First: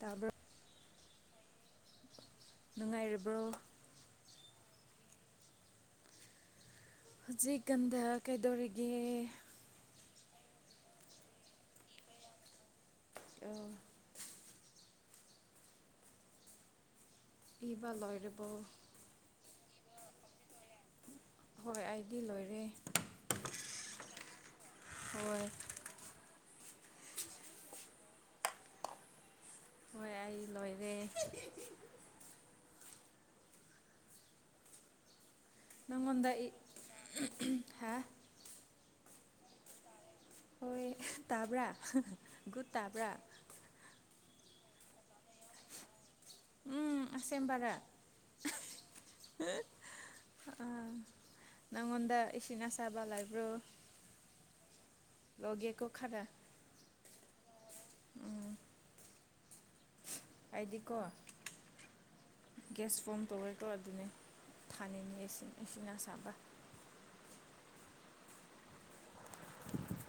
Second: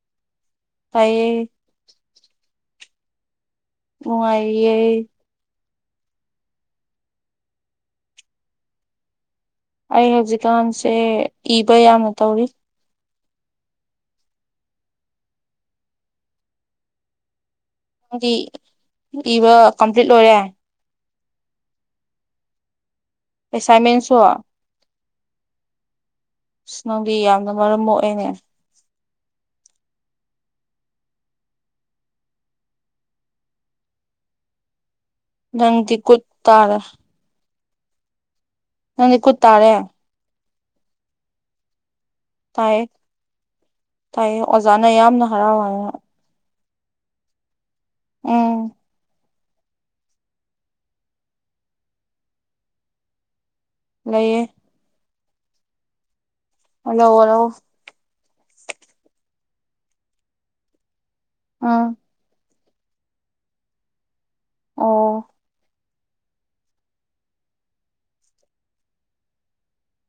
ꯇꯥꯕ꯭ꯔꯣ ꯇꯌꯦ ꯅꯨꯡꯉꯥꯏꯔꯕ꯭ꯔꯣ ꯑꯣ ꯑꯩꯏꯌꯦꯦ ꯍꯧꯖꯤꯛꯀꯥꯟꯗ ꯀꯩꯗꯧꯔꯤꯒꯦ ꯑꯩ ꯍꯧꯖꯤꯛꯀꯥꯟꯁꯦ ꯏꯕ ꯌꯥꯝꯅ ꯇꯧꯔꯤ ꯑ ꯏꯕ ꯪꯗꯤ ꯂꯣꯏꯔꯕꯣ ꯏꯕ ꯀꯝꯄ꯭ꯂꯤꯠ ꯂꯣꯏꯔꯦ ꯍꯣꯏ ꯑꯩꯗꯤ ꯂꯣꯏꯔꯦ ꯑꯦꯁꯥꯏꯟꯃꯦꯟꯁꯨ ꯍꯣꯏ ꯏꯁꯅꯣꯗꯤ ꯌꯥꯝꯅ ꯃꯔꯝ ꯃꯣꯛꯑꯦꯅꯦ ꯍꯣꯏ ꯑꯩ ꯂꯣꯏꯔꯦ ꯅꯪꯗꯤ ꯈꯨꯨꯠ ꯇꯥꯔꯥ ꯍꯥꯥ ꯅꯪꯗꯤ ꯈꯨꯨ ꯇꯥꯔꯦ ꯍꯣꯏ ꯇꯥꯕ꯭ꯔꯥ ꯒꯨꯠ ꯇꯥꯏꯌꯦ ꯇꯥꯕ꯭ꯔꯥ ꯇꯥꯏꯌꯦ ꯑꯣꯖꯥꯅ ꯌꯥꯝꯅ ꯍꯔꯥꯎꯋ ꯎꯝꯁꯕꯔꯦ ꯎꯝ ꯅꯪꯉꯣꯟꯗ ꯏꯁꯤꯡ ꯑꯁꯥꯕ ꯂꯩꯥꯏꯕ꯭ꯔꯣ ꯂꯩꯌꯦ ꯂꯒꯀ ꯈꯔ ꯍꯜꯂꯣ ꯍꯔꯣ ꯑꯗꯤꯀꯣ ꯑꯥ ꯒ꯭ꯌꯥꯁ ꯐꯣꯝ ꯇꯧꯔꯦ ꯇꯧ ꯑꯗꯨꯅꯦ ꯑꯣ ꯊꯥꯅꯤꯅꯤꯁꯤꯡ ꯏꯁꯤꯡ ꯑꯁꯥꯕ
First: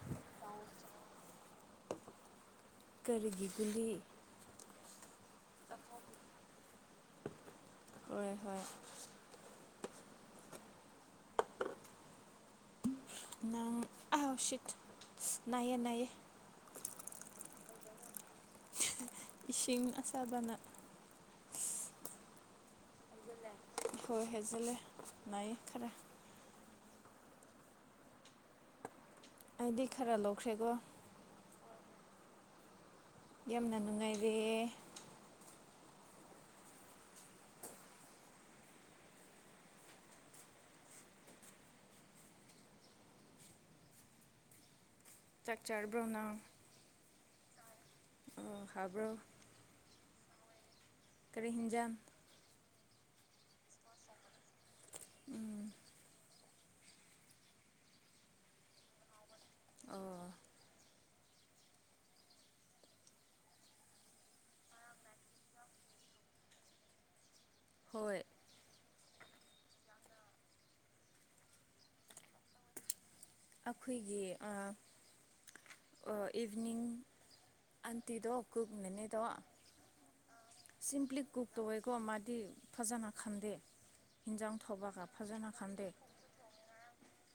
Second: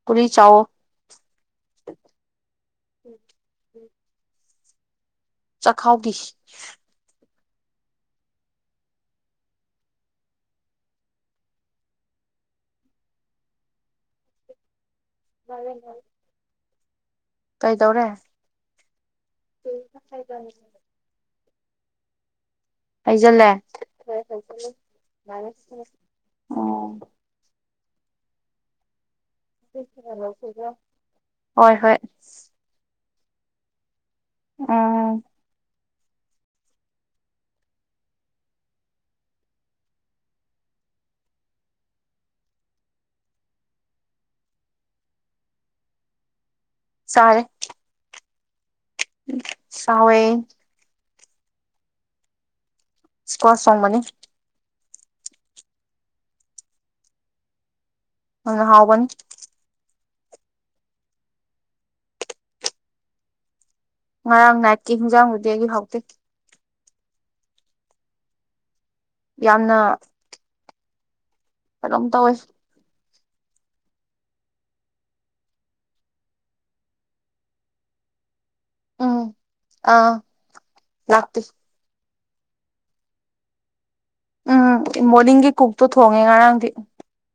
ꯒꯨꯂꯤ ꯆꯥꯎꯋꯣ ꯀꯔꯤꯒꯤ ꯀꯜꯂꯤ ꯆꯥꯛꯈꯥꯎꯒꯤ ꯑꯣꯏꯔꯣꯏ ꯍꯣꯏ ꯅꯪ ꯎꯆꯠ ꯏꯦ ꯅꯥꯏꯌꯦ ꯀꯩꯗꯧꯔꯦ ꯏꯁꯤꯡ ꯑꯁꯥꯕꯅ ꯍꯩꯁꯤꯜꯂꯦ ꯍꯣꯏ ꯍꯦꯟꯖꯤꯜꯂꯦ ꯅꯥꯏꯌꯦ ꯈꯔ ꯑꯣ ꯑꯩꯗꯤ ꯈꯔ ꯂꯧꯈ꯭ꯔꯦꯀꯣ ꯍꯣꯏ ꯍꯣꯏ ꯌꯦꯦꯝ ꯅꯅꯅꯨꯡ ꯉꯥꯏ ꯎꯝ ꯆꯥꯛ ꯆꯥꯔꯕ꯭ꯔꯣꯅ ꯌꯥꯔ ꯍꯥꯕ꯭ꯔꯣ ꯁꯋꯦ ꯀꯔꯤ ꯍꯤꯡꯖꯝ ꯏꯁꯀꯁꯝ ꯃꯅꯤ ꯎꯝ ꯑ ꯍꯥꯎꯕꯅꯤ ꯑꯣ ꯉꯔꯥꯡ ꯅꯥꯏꯠꯀꯤ ꯍꯤꯡꯖꯥꯡꯕꯨꯗꯤ ꯑꯩꯒꯤ ꯐꯥꯎꯇꯦꯛ ꯍꯣꯏ ꯌꯥꯝꯅ ꯍꯂꯣꯝ ꯇꯁ ꯑꯩꯈꯣꯏꯒꯤ ꯏꯚꯅꯤꯡꯅꯤꯡ ꯑꯟꯇꯗ ꯀꯛ ꯃꯅꯦꯗ ꯎꯝ ꯑꯥ ꯁꯤꯝꯄ꯭ꯂꯤ ꯂꯥꯛꯇꯦ ꯀꯨꯛ ꯇꯧꯋꯦꯀꯣ ꯃꯥꯗꯤ ꯐꯖꯅ ꯈꯟꯗꯦ ꯍꯤꯟꯖꯥꯡ ꯎꯝ ꯊꯧꯕꯒ ꯐꯖꯅ ꯃꯣꯔꯅꯤꯡꯒꯤ ꯀꯨꯛꯇꯣ ꯈꯟꯗꯦ ꯊꯣꯡꯉꯦ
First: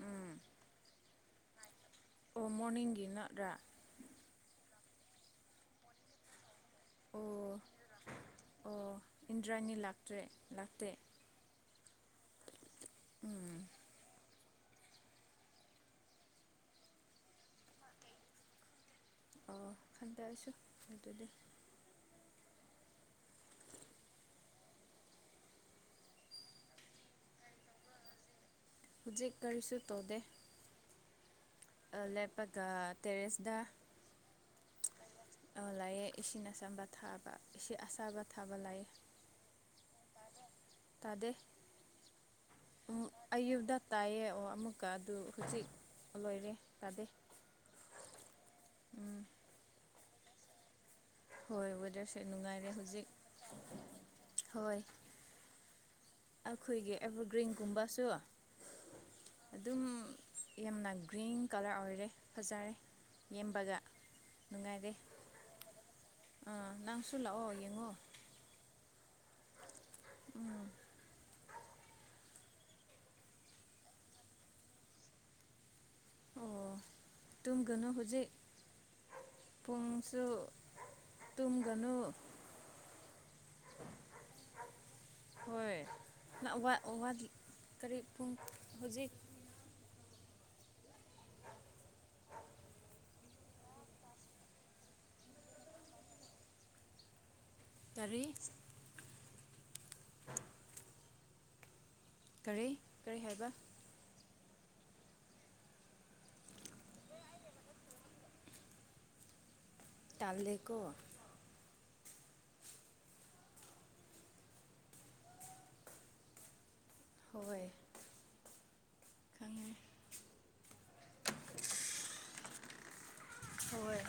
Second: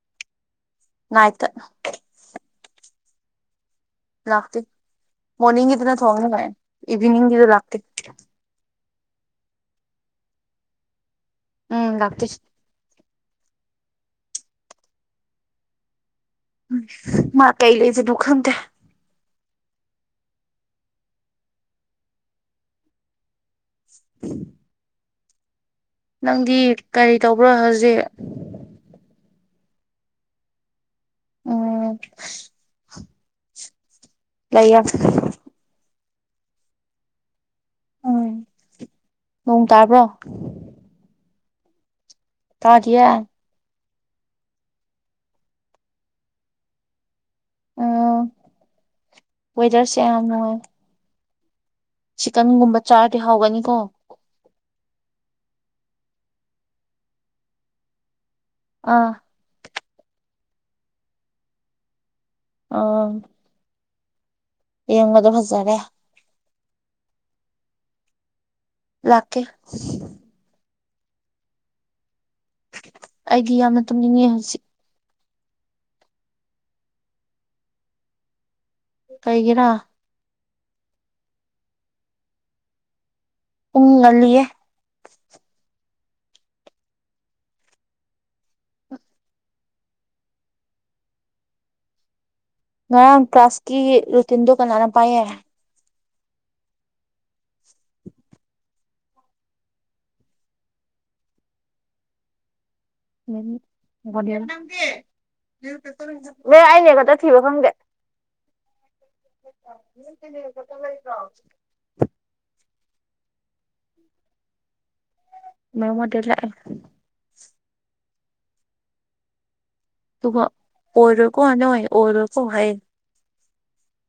ꯎꯝ ꯥꯏꯇ ꯑꯣꯃꯣꯟꯒꯤꯅ ꯔꯥ ꯂꯥꯛꯇꯦ ꯃꯣꯔꯅꯤꯡꯒꯤꯗꯨꯅ ꯊꯣꯡꯅꯤꯉꯥꯏ ꯏꯚꯤꯅꯤꯡꯒꯤꯗ ꯑꯣ ꯂꯥꯛꯇꯦ ꯑꯣ ꯏꯟꯗ꯭ꯔꯥꯅꯤ ꯂꯥꯛꯇ꯭ꯔꯦ ꯂꯥꯛꯇꯦ ꯎꯝ ꯂꯥꯛꯄꯤꯁꯤ ꯃꯥ ꯀꯩ ꯂꯩꯖꯦ ꯗꯨ ꯈꯪ ꯀꯦ ꯑꯣ ꯈꯥꯟꯗꯦ ꯑꯣꯏꯁꯨ ꯍ ꯑꯗꯨꯗꯤ ꯍ ꯅꯪꯗꯤ ꯀꯔꯤ ꯇꯧꯕ꯭ꯔꯣ ꯍꯧꯖꯤꯛ ꯍꯧꯛ ꯀꯔꯤꯁꯨ ꯇꯧꯗꯦ ꯎꯝ ꯑ ꯂꯦꯄꯒ ꯇꯦꯔꯦꯁꯗ ꯂꯩꯌꯥ ꯂꯥꯛꯑꯦ ꯏꯁꯤꯡ ꯑꯆꯝꯕ ꯊꯥꯕ ꯏꯁꯤ ꯑꯁꯥꯕ ꯎꯝ ꯊꯥꯕ ꯂꯥꯏ ꯅꯣꯡ ꯇꯥꯕ꯭ꯔꯣ ꯇꯗꯦ ꯇꯥꯗꯤꯌꯦ ꯑꯌꯨꯛꯇ ꯇꯥꯏꯌꯦ ꯑꯣ ꯑꯃꯨꯛꯀ ꯑꯗꯨ ꯍꯧꯖꯤꯛ ꯂꯣꯏꯔꯦ ꯇꯥꯗꯦ ꯎꯝ ꯀꯃ ꯍ ꯍꯣꯏ ꯋꯦꯗꯔꯁꯨꯦ ꯅꯨꯡꯉꯥꯏꯔꯦ ꯍꯧꯖꯤꯛ ꯍꯥꯎꯒꯅꯤꯀꯣ ꯍꯣꯏ ꯑꯩꯈꯣꯏꯒꯤ ꯑꯦꯚꯔꯒ꯭ꯔꯤꯟꯒꯨꯝꯕꯁꯨ ꯑꯥ ꯑꯗꯨꯝ ꯌꯥꯝꯅ ꯒ꯭ꯔꯤꯟ ꯀꯂꯔ ꯑꯣꯏꯔꯦ ꯐꯖꯔꯦ ꯌꯦꯦꯝꯕꯒ ꯌꯦꯉꯗ ꯐꯖꯔꯦ ꯑꯥ ꯅꯪꯁꯨ ꯂꯥꯛꯑꯣ ꯌꯦꯡꯉꯣ ꯂꯥꯛꯀꯦ ꯑꯩꯗꯤ ꯌꯥꯝꯅ ꯇꯨꯝꯅꯤꯡꯉꯤ ꯍꯧꯖꯤꯛ ꯑꯣ ꯇꯨꯝꯒꯅꯨ ꯍꯧꯖꯤꯛ ꯀꯩꯒꯤꯔꯥ ꯄꯨꯡꯁꯨ ꯇꯨꯡꯗꯅꯨ ꯎ ꯉꯜꯂꯤꯌꯦꯦ ꯍꯣꯏ ꯀꯔꯤ ꯄꯨꯡ ꯍꯧꯖꯤꯛ ꯉꯔ ꯀ꯭ꯂꯥꯁꯀꯤ ꯔꯨꯇꯤꯟꯗꯣ ꯀ ꯂꯅ ꯄꯑ ꯇꯔꯔꯤ ꯀꯔꯤ ꯀꯔꯤ ꯍꯥꯏꯕ ꯗꯤ ꯑꯦꯦ ꯑꯩꯅꯦ ꯈꯛꯇ ꯊꯤꯕ ꯈꯪꯗꯦ ꯇꯥꯜꯂꯦꯀꯣ ꯭ꯔꯥꯎ ꯃꯃꯗ ꯂ ꯍꯣꯏ ꯈꯪꯉꯦ ꯇꯨꯡ ꯑꯣꯔ ꯀꯣꯅꯣꯏ ꯑꯣꯔ ꯀꯣ ꯍꯥꯏ ꯍꯣꯏ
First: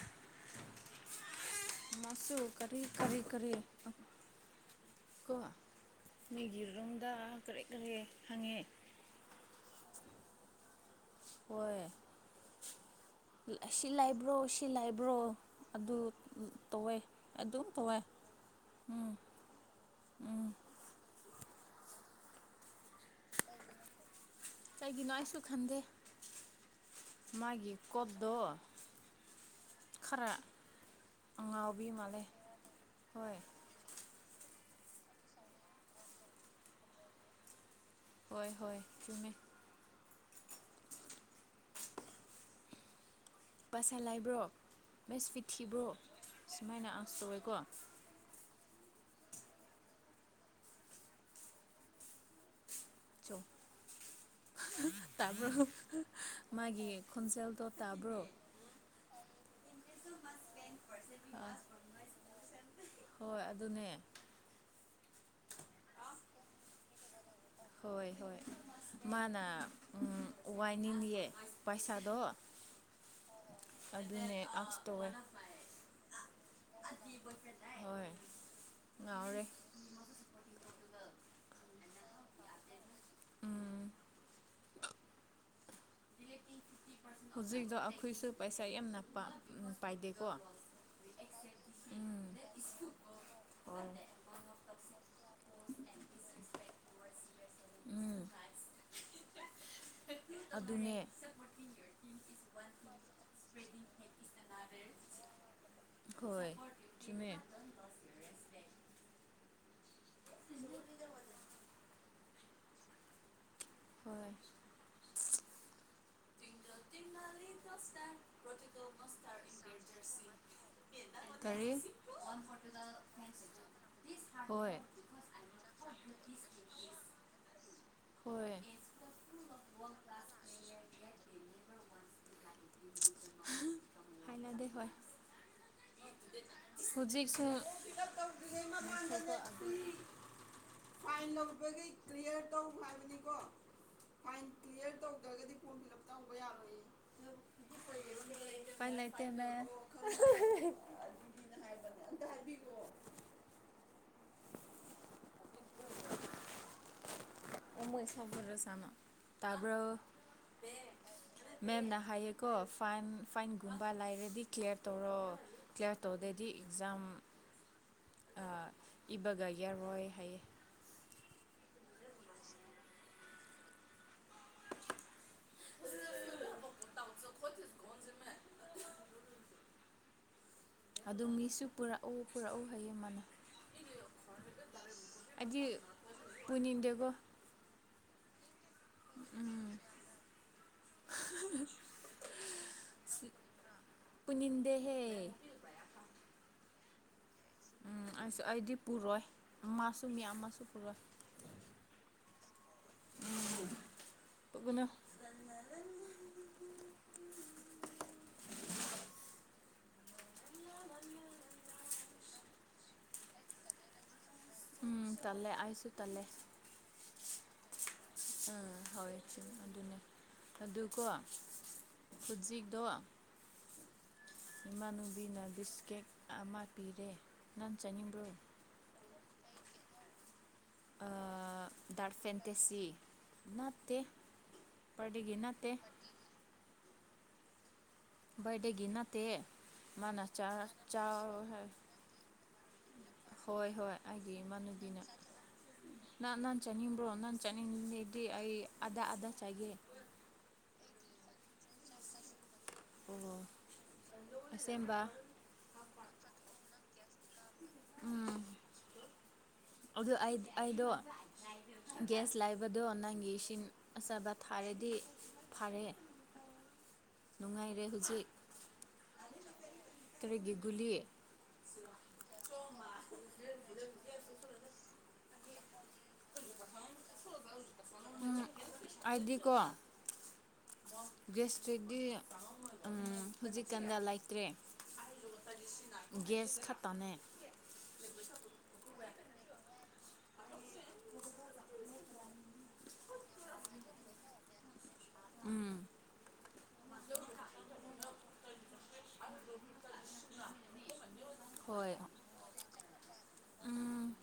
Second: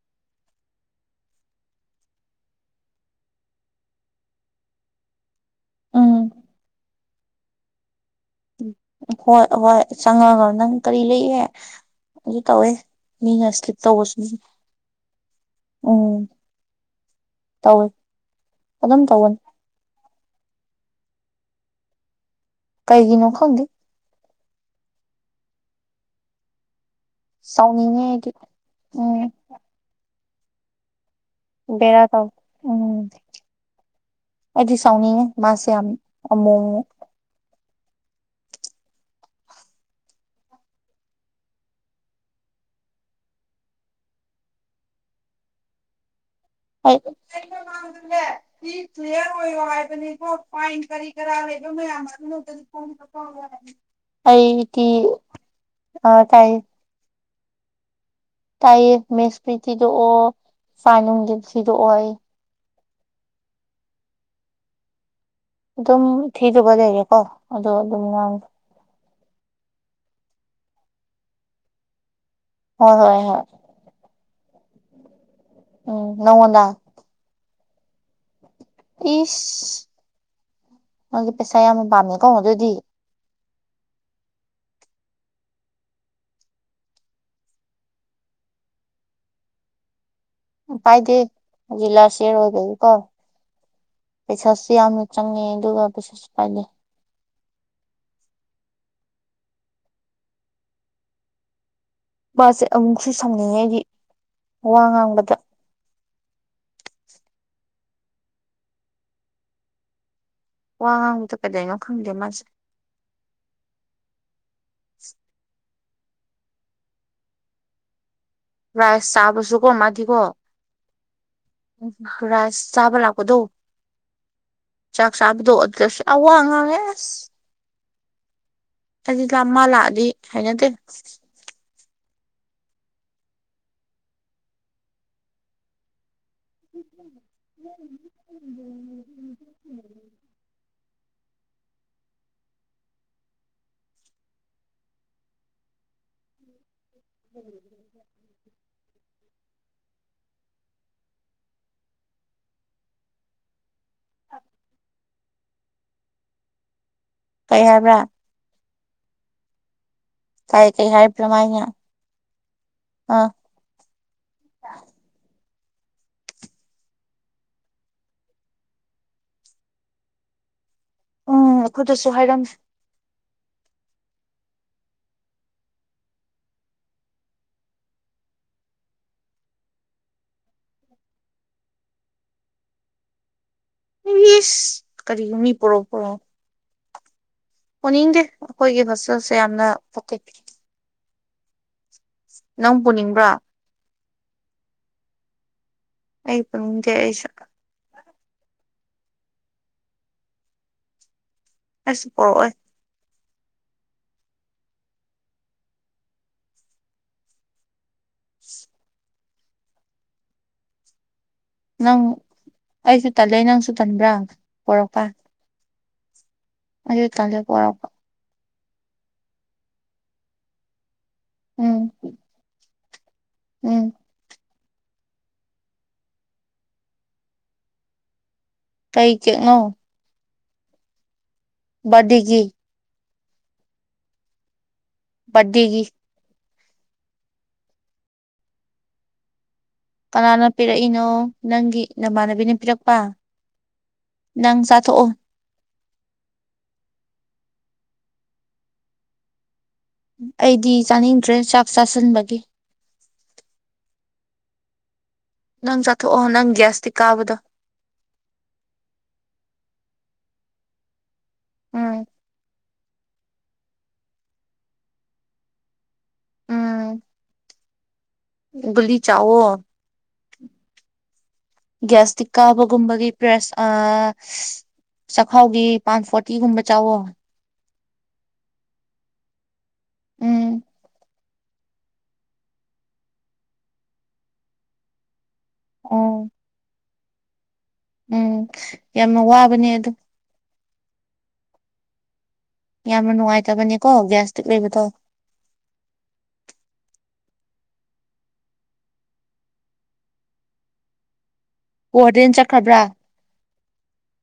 ꯃꯁꯨꯨ ꯀꯔꯤ ꯀꯔꯤ ꯀꯔꯤ ꯀ ꯎꯝ ꯃꯤꯒꯔꯔꯣꯗꯥ ꯈꯔꯦ ꯈꯔꯦ ꯍꯣꯏ ꯍꯣꯏ ꯆꯪꯉꯒ ꯅꯪ ꯀꯔꯤ ꯂꯩꯌꯦ ꯍꯣꯏ ꯑꯗꯨ ꯇꯧꯋꯦ ꯃꯤꯅ ꯁ꯭ꯂꯤꯞ ꯁꯤ ꯇꯧꯕꯁꯨ ꯂꯥꯏꯕ꯭ꯔꯣ ꯁꯤ ꯂꯥꯏꯕ꯭ꯔꯣ ꯑꯗꯨ ꯎꯝ ꯇꯧꯋꯦ ꯑꯗꯨꯝ ꯇꯧꯋꯦ ꯀꯗꯝꯝ ꯎꯝ ꯇꯧꯕꯟ ꯎꯝ ꯀꯩꯒꯤꯅꯣ ꯈꯥꯎꯗꯤ ꯀꯒꯤꯅꯣ ꯑꯩꯁꯨ ꯈꯟꯗꯦ ꯃꯥꯒꯤ ꯁꯥꯎꯅꯤꯡꯉꯦꯗꯤ ꯀꯣꯠꯇꯣ ꯎꯝ ꯈꯔ ꯑꯉꯥꯎꯕꯤ ꯕꯦꯔ ꯃꯥꯜꯂꯦ ꯇꯥꯎ ꯎꯝ ꯍꯣꯏ ꯑꯩꯗꯤ ꯁꯥꯎꯅꯤꯡꯉꯦ ꯃꯥꯁꯦ ꯌꯥꯝ ꯑꯃꯣ ꯍꯣꯏ ꯍꯣꯏ ꯆꯨꯝꯃꯦ ꯄꯩꯁꯥ ꯂꯥꯏꯕ꯭ꯔꯣ ꯃꯦꯁꯐꯤꯠ ꯊꯤꯕ꯭ꯔꯣ ꯁꯨꯃꯥꯏꯅ ꯑꯁ ꯇꯧꯋꯦꯀꯣ ꯉ ꯁꯤ ꯀ꯭ꯂꯤꯌꯥꯔ ꯑꯣꯏꯔꯣ ꯍꯥꯏꯕꯅꯦꯀꯣ ꯐꯥꯏꯟ ꯀꯔꯤ ꯀꯔꯥ ꯂꯩꯕ ꯃꯌꯥꯝ ꯑꯗꯨꯅ ꯆꯣ ꯑꯩ ꯇꯤ ꯇꯥꯕ꯭ꯔꯣ ꯑ ꯇꯥꯏ ꯃꯥꯒꯤ ꯈꯣꯟꯖꯦꯜꯗꯣ ꯇꯥꯕ꯭ꯔꯣ ꯇꯥꯏꯌꯦ ꯃꯦꯁꯄ꯭ꯔꯤ ꯊꯤꯗꯣꯛꯑꯣ ꯐꯥꯅꯅꯨꯡꯒꯤ ꯊꯤꯗꯣꯛꯑꯣ ꯍꯣꯏ ꯑꯗꯨꯅꯦ ꯑꯗꯨꯝ ꯊꯤꯗꯨꯒ ꯂꯩꯒꯦꯀꯣ ꯑꯣ ꯑꯗꯨꯝ ꯍꯣꯏ ꯍꯣꯏ ꯃꯥꯅ ꯋꯥꯏꯅꯤꯡꯌꯦ ꯄꯩꯁꯥꯗꯣ ꯍ ꯍꯣꯏ ꯍꯣꯏ ꯑꯗꯨꯅꯦ ꯑꯁ ꯇꯦ ꯎꯝ ꯅꯉꯗꯥ ꯍꯣꯏ ꯉꯥꯎꯔꯦ ꯏꯁ ꯃꯥꯒꯤ ꯄꯩꯁꯥ ꯌꯥꯝꯅ ꯄꯥꯝꯃꯦꯀꯣ ꯑꯗꯨꯑꯣꯗꯤ ꯎꯝ ꯍꯧꯖꯤꯛꯛꯇꯣ ꯑꯩꯈꯣꯏꯁꯨ ꯄꯩꯁꯥ ꯌꯥꯝꯅ ꯄꯥꯏꯗꯦ ꯎ ꯄꯥꯏꯗꯦ ꯍꯧꯖꯤꯜꯂꯥ ꯁꯦꯔ ꯑꯣꯏꯕꯒꯤꯀꯣ ꯑꯣ ꯄꯩꯁꯥꯁꯨ ꯌꯥꯝꯅ ꯆꯪꯉꯦ ꯑꯗꯨꯒ ꯄꯩꯁꯥꯁꯨ ꯄꯥꯏꯂꯦ ꯎꯝ ꯑꯗꯨꯅꯦ ꯃꯥꯁꯦ ꯑꯃꯨꯛꯁꯨ ꯁꯝꯅꯤꯡꯉꯦ ꯑꯩꯒꯤ ꯋꯥ ꯉꯥꯡꯕꯗ ꯍꯣꯏ ꯆꯃꯦ ꯋꯥ ꯉꯕꯛꯇ ꯀꯗꯩꯅꯣ ꯈꯪꯗꯦ ꯃꯥꯁꯦ ꯍꯣꯏ [inaudible] ꯏꯟꯅ ꯃꯤ ꯇꯁꯦ ꯔꯥꯏꯁ ꯆꯥꯕꯁꯨꯀꯣ ꯃꯥꯗꯤꯀꯣ ꯇꯔꯤꯦ ꯆꯥꯛꯁꯕꯗꯣ ꯑꯣꯒꯁ ꯑ ꯑꯉꯥꯡ ꯍꯣꯏ ꯂꯥꯛꯑꯗꯤ ꯍꯩꯅꯗꯦ ꯍꯥꯏꯂꯗꯦ ꯍ ꯍꯧꯖꯤꯦꯛꯁꯨ ꯐꯥꯏꯟ ꯂꯧꯕꯈꯩ ꯀ꯭ꯔꯤꯌꯔ ꯇꯧ ꯍꯥꯏꯕꯅꯤꯀꯣ ꯐꯥꯏꯟ ꯀ꯭ꯂꯤꯌꯥꯔ ꯇꯧꯗ꯭ꯔꯒꯗꯤ ꯐꯣꯔꯝ ꯐꯤꯜ ꯎꯞ [inaudible] ꯇꯧꯕ ꯌꯥꯔꯣꯏꯌꯦ ꯎꯝ ꯄꯥꯏ ꯂꯩꯇꯅ [inaudible] ꯀꯩ ꯑꯣ ꯍꯥꯏꯕ꯭ꯔꯥ ꯃꯣꯏꯁꯕ ꯔ ꯆ ꯑꯃ ꯇꯥꯕ ꯀꯥꯏ ꯀꯩ ꯍꯥꯏ ꯃꯦꯝꯅ ꯍꯥꯏꯌꯦꯀꯣ ꯐꯥꯏꯟ ꯑꯥ ꯐꯥꯏꯟꯒꯨꯝꯕ ꯂꯥꯏꯕ꯭ꯔꯦꯗꯤ ꯀ꯭ꯂꯤꯌꯥꯔ ꯇꯧꯔꯣ ꯀ꯭ꯂꯤꯌꯥꯔ ꯇꯧꯗꯗꯤ ꯑꯦꯛꯖꯥꯝ ꯏꯕꯒ ꯌꯥꯔꯔꯣꯏ ꯍꯥꯏꯌꯦ ꯎꯝ ꯑꯩꯈꯗꯁꯨ ꯍꯥꯏꯔꯝ ꯑꯗꯨ ꯃꯤꯁꯨ ꯄꯨꯔꯛꯎ ꯄꯨꯔꯛꯎ ꯍꯥꯏꯌꯦꯡ ꯃꯥꯅꯦ ꯤꯁ ꯀꯔꯤ ꯃꯤ ꯄꯔꯛꯑꯣ ꯄꯔꯛꯑꯣ ꯋꯥ ꯑꯣꯅꯤꯡꯗꯦ ꯑꯩꯈꯣꯏꯒꯤ ꯐꯣꯁꯜꯁꯦ ꯌꯥꯝꯅ ꯄꯀꯩ ꯅꯪ ꯄꯨꯅꯤꯡꯕ꯭ꯔꯥ ꯄꯨꯅꯤꯡꯗꯍꯦ ꯑꯩ ꯁꯀ ꯎꯝ ꯑꯩꯁꯨ ꯑꯩꯗꯤ ꯄꯨꯔꯣꯏ ꯑꯃꯁꯨ ꯃꯤ ꯑꯃꯁꯨ ꯄꯨꯔꯣꯏ ꯑꯁ ꯄꯑꯣꯦ ꯄꯒꯅ [unintelligible] ꯅꯪ ꯑꯩꯁꯨ ꯇꯜꯂꯦ ꯅꯪꯁꯨ ꯇꯟꯕ꯭ꯔꯥ ꯎꯝ ꯇꯂꯦ ꯑꯁꯨ ꯇꯂꯦ ꯑꯗꯨ ꯇꯦ ꯄꯨꯔꯛ ꯑꯥ ꯍꯋꯦ ꯁꯤ ꯑꯗꯨꯅꯦ ꯑꯗꯨꯀꯣ ꯎꯝ ꯍꯧꯖꯤꯛꯇꯣ ꯎꯝ ꯏꯃꯥꯟꯅꯨꯕꯤꯅ ꯕꯤꯁꯀꯦꯠ ꯑꯃ ꯄꯤꯔꯦ ꯅꯪ ꯆꯥꯅꯤꯡꯕ꯭ꯔꯣ ꯉꯣ ꯗꯔ ꯐꯦꯟꯇ ꯁꯤ ꯅꯇ ꯄꯔꯒ ꯅꯠꯇꯦ ꯕꯥꯔꯗꯦꯒꯤ ꯋꯦꯔꯗꯒꯤ ꯅꯠꯇꯦ꯫ ꯃꯥꯅ ꯀꯅꯥꯅ ꯄꯤꯔꯛꯏꯅꯣ ꯅꯪꯒꯤ ꯅꯃꯥꯟꯅꯕꯤꯅ ꯄꯤꯔꯛꯄꯥ꯫ ꯍꯣꯏ ꯍꯣꯏ ꯑꯩꯒꯤ ꯏꯃꯥꯟꯅꯨꯕꯤꯅ ꯅꯍ ꯅꯍꯥꯟ ꯆꯥꯅꯤꯡꯕ꯭ꯔꯣ ꯅꯍꯥꯟ ꯗꯤ ꯑꯩ ꯑꯗꯥ ꯑꯗꯥꯥ ꯆꯥꯏꯒꯦ ꯑꯩꯗꯤ ꯆꯥꯅꯤꯡꯗ꯭ꯔꯦ ꯆꯥꯛ ꯆꯥꯁꯤꯟꯕꯒꯤ ꯑꯣꯣ ꯑꯁꯦꯡꯕ ꯅꯪ ꯆꯥꯊꯣꯛꯑꯣ ꯅꯪ ꯒ꯭ꯌꯥꯁꯇꯤ ꯀꯥꯕꯗꯣ ꯎꯝ ꯑꯗꯨ ꯑꯗꯣ ꯎꯝ ꯦꯁ ꯂꯥꯏ ꯍꯥꯏꯕꯗꯣ ꯅꯪꯒꯤ ꯏꯁꯤꯡ ꯑꯆꯥꯕ ꯊꯥꯔꯗꯤ ꯐꯔꯦ ꯅꯨꯡꯉꯥꯏꯔꯦ ꯂꯤ ꯆꯥꯋꯣ ꯇꯔꯒꯒꯨꯂꯤ ꯒ꯭ꯌꯥꯁꯇꯤꯛ ꯀꯥꯕꯒꯨꯝꯕꯒꯤ ꯄ꯭ꯔꯦꯁ ꯑ ꯍꯥꯎꯒꯤ ꯄꯥꯟ ꯐꯣꯔꯇꯤꯒꯨꯝꯕ ꯆꯥꯎꯋꯣ ꯎꯝ ꯑꯗꯤ ꯀꯣ ꯎꯝ ꯒꯦꯁꯇ꯭ꯔꯤꯗꯤ ꯎꯝ ꯍꯧꯖꯤꯛꯀꯥꯟꯗ ꯂꯩꯇ꯭ꯔꯦ ꯑꯣ ꯒꯦꯁ ꯈꯇꯥꯅꯦ ꯎꯝ ꯌꯥꯝꯅ ꯋꯥꯕꯅꯦ ꯑꯗꯨ ꯌꯥꯝꯅ ꯅꯨꯡꯉꯥꯏꯇꯕꯅꯦꯀꯣ ꯒ꯭ꯌꯥꯁꯇꯤꯛ ꯂꯩꯕꯗꯣ ꯎꯝ [unintelligible] ꯋꯥꯔꯗꯦꯟ ꯆꯠꯈ꯭ꯔꯕ꯭ꯔꯥ ꯎꯝ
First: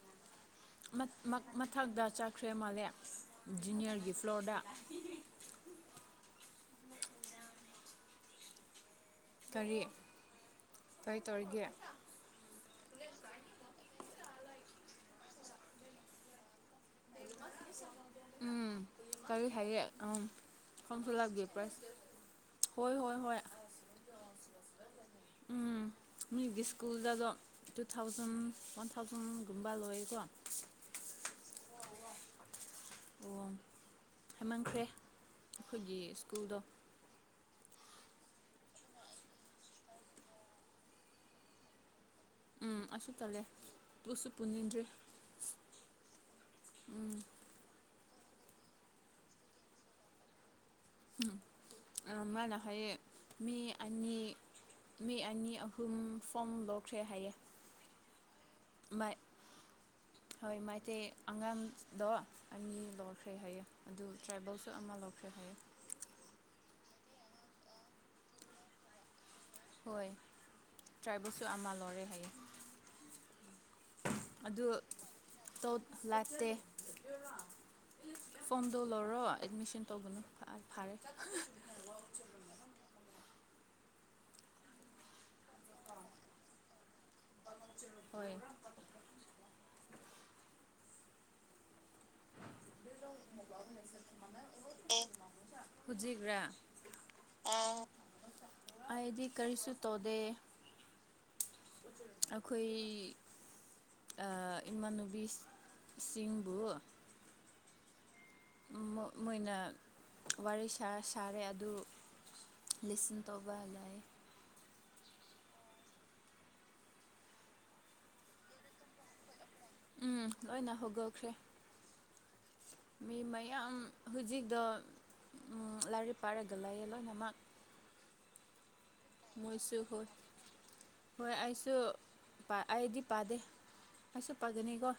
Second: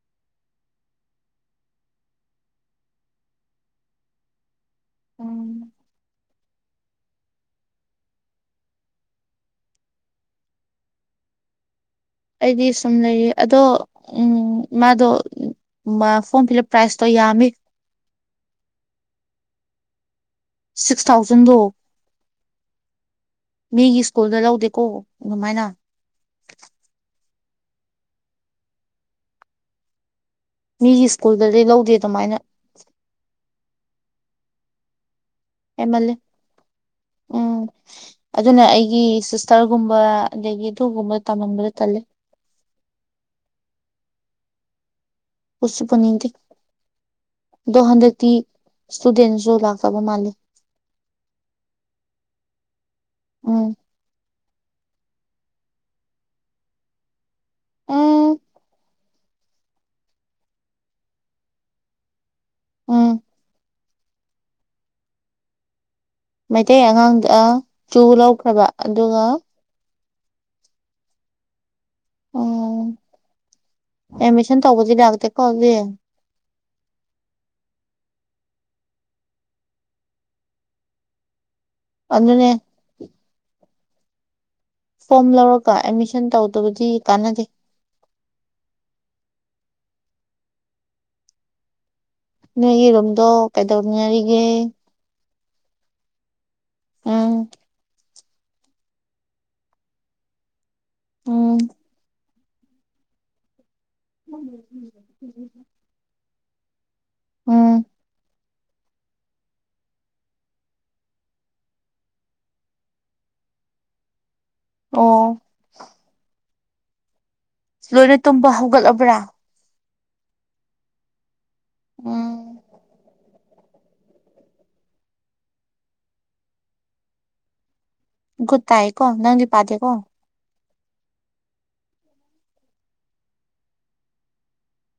ꯃꯊꯛꯇ ꯆꯠꯈ꯭ꯔꯦ ꯃꯥꯜꯂꯦ ꯖꯨꯅꯤꯌꯔꯒꯤ ꯐ꯭ꯂꯣꯔꯗ ꯎꯝ꯫ ꯀꯔꯤ ꯀꯔꯤ ꯇꯧꯔꯤꯒꯦ꯫ ꯑꯩꯗꯤ ꯁꯨꯝ ꯂꯩꯔꯤ ꯑꯗꯣ ꯎꯡ ꯃꯥꯗꯣ ꯐꯣꯔꯝ ꯐꯤꯜꯞ ꯄ꯭ꯔꯥꯏꯁꯇꯣ ꯌꯥꯝꯃꯤ꯫ ꯎꯝ ꯀꯔꯤ ꯍꯥꯏꯌꯦ ꯑꯝ ꯁꯤꯛꯁ ꯊꯥꯎꯖꯟꯗꯣ ꯍꯣꯏ ꯍꯣꯏ ꯍꯣꯏ꯫ ꯃꯤꯒꯤ ꯁ꯭ꯀꯨꯜꯗ ꯂꯧꯗꯦꯀꯣ ꯑꯗꯨꯃꯥꯏꯅ꯫ ꯎꯝ ꯃꯤꯒꯤ ꯁ꯭ꯀꯨꯜꯗꯗꯣ ꯇꯨ ꯊꯥꯎꯖꯟ ꯋꯥꯟ ꯊꯥꯎꯖꯟꯒꯨꯝꯕ ꯂꯣꯏꯀꯣ꯫ ꯗꯨꯃꯥꯏꯅ꯫ ꯍꯥꯏꯃꯟꯈ꯭ꯔꯦ ꯑꯈꯣꯏꯒꯤ ꯍꯦꯟꯃꯜꯂꯦ ꯁ꯭ꯀꯨꯜꯗꯣ꯫ ꯎꯝ꯫ ꯑꯗꯨꯅ ꯑꯩꯒꯤ ꯁꯤꯁꯇꯔꯒꯨꯝꯕ ꯑꯗꯒꯤ ꯑꯗꯨꯒꯒꯨꯝꯕꯗ ꯇꯝꯃꯝꯕꯗ ꯇꯜꯂꯦ꯫ ꯎꯝ ꯑꯁꯨ ꯇꯜꯂꯦ ꯄꯨꯁꯨ ꯄꯨꯅꯤꯡꯗ꯭ꯔꯦ꯫ ꯄꯨꯁꯨ ꯄꯨꯅꯤꯡꯗꯤ ꯎꯝ ꯗꯣ ꯍꯟꯗꯛ ꯇꯤ ꯁ꯭ꯇꯨꯗꯦꯟꯁꯨ ꯂꯥꯛꯇꯕ ꯃꯥꯜꯂꯤ꯫ ꯃꯥꯥꯅ ꯍꯥꯏꯌꯦ ꯃꯤ ꯎꯝ ꯑꯅꯤ ꯃꯤ ꯑꯅꯤ ꯑꯍꯨꯝ ꯐꯣꯝ ꯂꯧꯈ꯭ꯔꯦ ꯍꯥꯏꯌꯦ꯫ ꯎꯝ ꯃꯥꯏ ꯍꯣꯏ ꯃꯥꯏꯇꯩ ꯑꯉꯥꯡꯗꯣ ꯑꯅꯤ ꯎꯝ ꯂꯧꯈ꯭ꯔꯦ ꯍꯥꯏꯌꯦ꯫ ꯑꯗꯨ ꯇ꯭ꯔꯥꯏꯕꯜꯁꯨ ꯑꯃ ꯂꯧꯈ꯭ꯔꯦ ꯍꯥꯏꯌꯦ꯫ ꯃꯩꯇꯩ ꯑꯉꯥꯡꯗ ꯆꯨ ꯂꯧꯈ꯭ꯔꯕ ꯑꯗꯨꯒ ꯍꯣꯏ ꯇ꯭ꯔꯥꯏꯕꯜꯁꯨ ꯑꯃ ꯂꯧꯔꯦ ꯍꯥꯏꯌꯦ ꯎꯝ꯫ ꯑꯦꯃꯤꯁꯟ ꯑꯗꯨ ꯇꯧꯕꯁꯤ ꯂꯥꯛꯇꯦꯀꯣꯗꯤ꯫ ꯇꯣꯠ ꯂꯥꯛꯇꯦ ꯐꯣꯝꯗꯣ ꯂꯧꯔꯣ ꯑꯦꯠꯃꯤꯁꯟ ꯇꯧꯕꯅꯤ ꯐꯔꯦ꯫ ꯑꯗꯨꯅꯦ꯫ ꯐꯣꯝ ꯂꯧꯔꯒ ꯑꯦꯠꯃꯤꯁꯟ ꯇꯧꯗꯕꯗꯤ ꯀꯥꯟꯅꯗꯦ ꯍꯣꯏ꯫ ꯅꯣꯏꯒꯤꯔꯣꯝꯗꯣ ꯀꯩꯗꯧꯅꯔꯤꯒꯦ ꯍꯖꯤꯈ꯭ꯔꯥ ꯎꯝ꯫ ꯑꯥꯏꯗꯤ ꯀꯔꯤꯁꯨ ꯇꯣꯗꯦ꯫ ꯎꯝ꯫ ꯑꯈꯣꯏ ꯑ ꯏꯃꯥꯟꯅꯨꯕꯤ ꯁꯤꯡꯕꯨ ꯎꯝ꯫ ꯃꯣꯏꯅ ꯋꯥꯔꯤ ꯁꯥꯔ ꯁꯥꯔꯦ ꯑꯗꯨ ꯂꯤꯁꯟ ꯇꯧꯕ ꯂꯥꯏ꯫ ꯑꯣ꯫ ꯂꯣꯏꯅ ꯇꯨꯝꯕ ꯍꯧꯒꯠꯂꯕ꯭ꯔꯥ꯫ ꯎꯝ ꯂꯣꯏꯅ ꯍꯧꯒꯠꯈ꯭ꯔꯦ꯫ ꯎꯝ꯫ ꯃꯤ ꯃꯌꯥꯝ ꯍꯧꯖꯤꯛꯗ ꯎ ꯂꯥꯏꯔꯤꯛ ꯄꯥꯔꯦꯒ ꯂꯩꯥꯏꯌꯦ ꯂꯣꯏꯅꯃꯛ꯫ ꯨꯒꯨꯗ ꯇꯥꯑꯦꯀꫭ ꯅꯪꯗꯤ ꯃꯣꯏꯁꯨ ꯄꯥꯗꯦꯀꫭ꯫ ꯍꯣꯏ ꯍꯣꯏ ꯑꯩꯁꯨ ꯑꯩꯗꯤ ꯄꯥꯗꯦ ꯑꯩꯁꯨ ꯄꯥꯒꯅꯤꯀꯣ꯫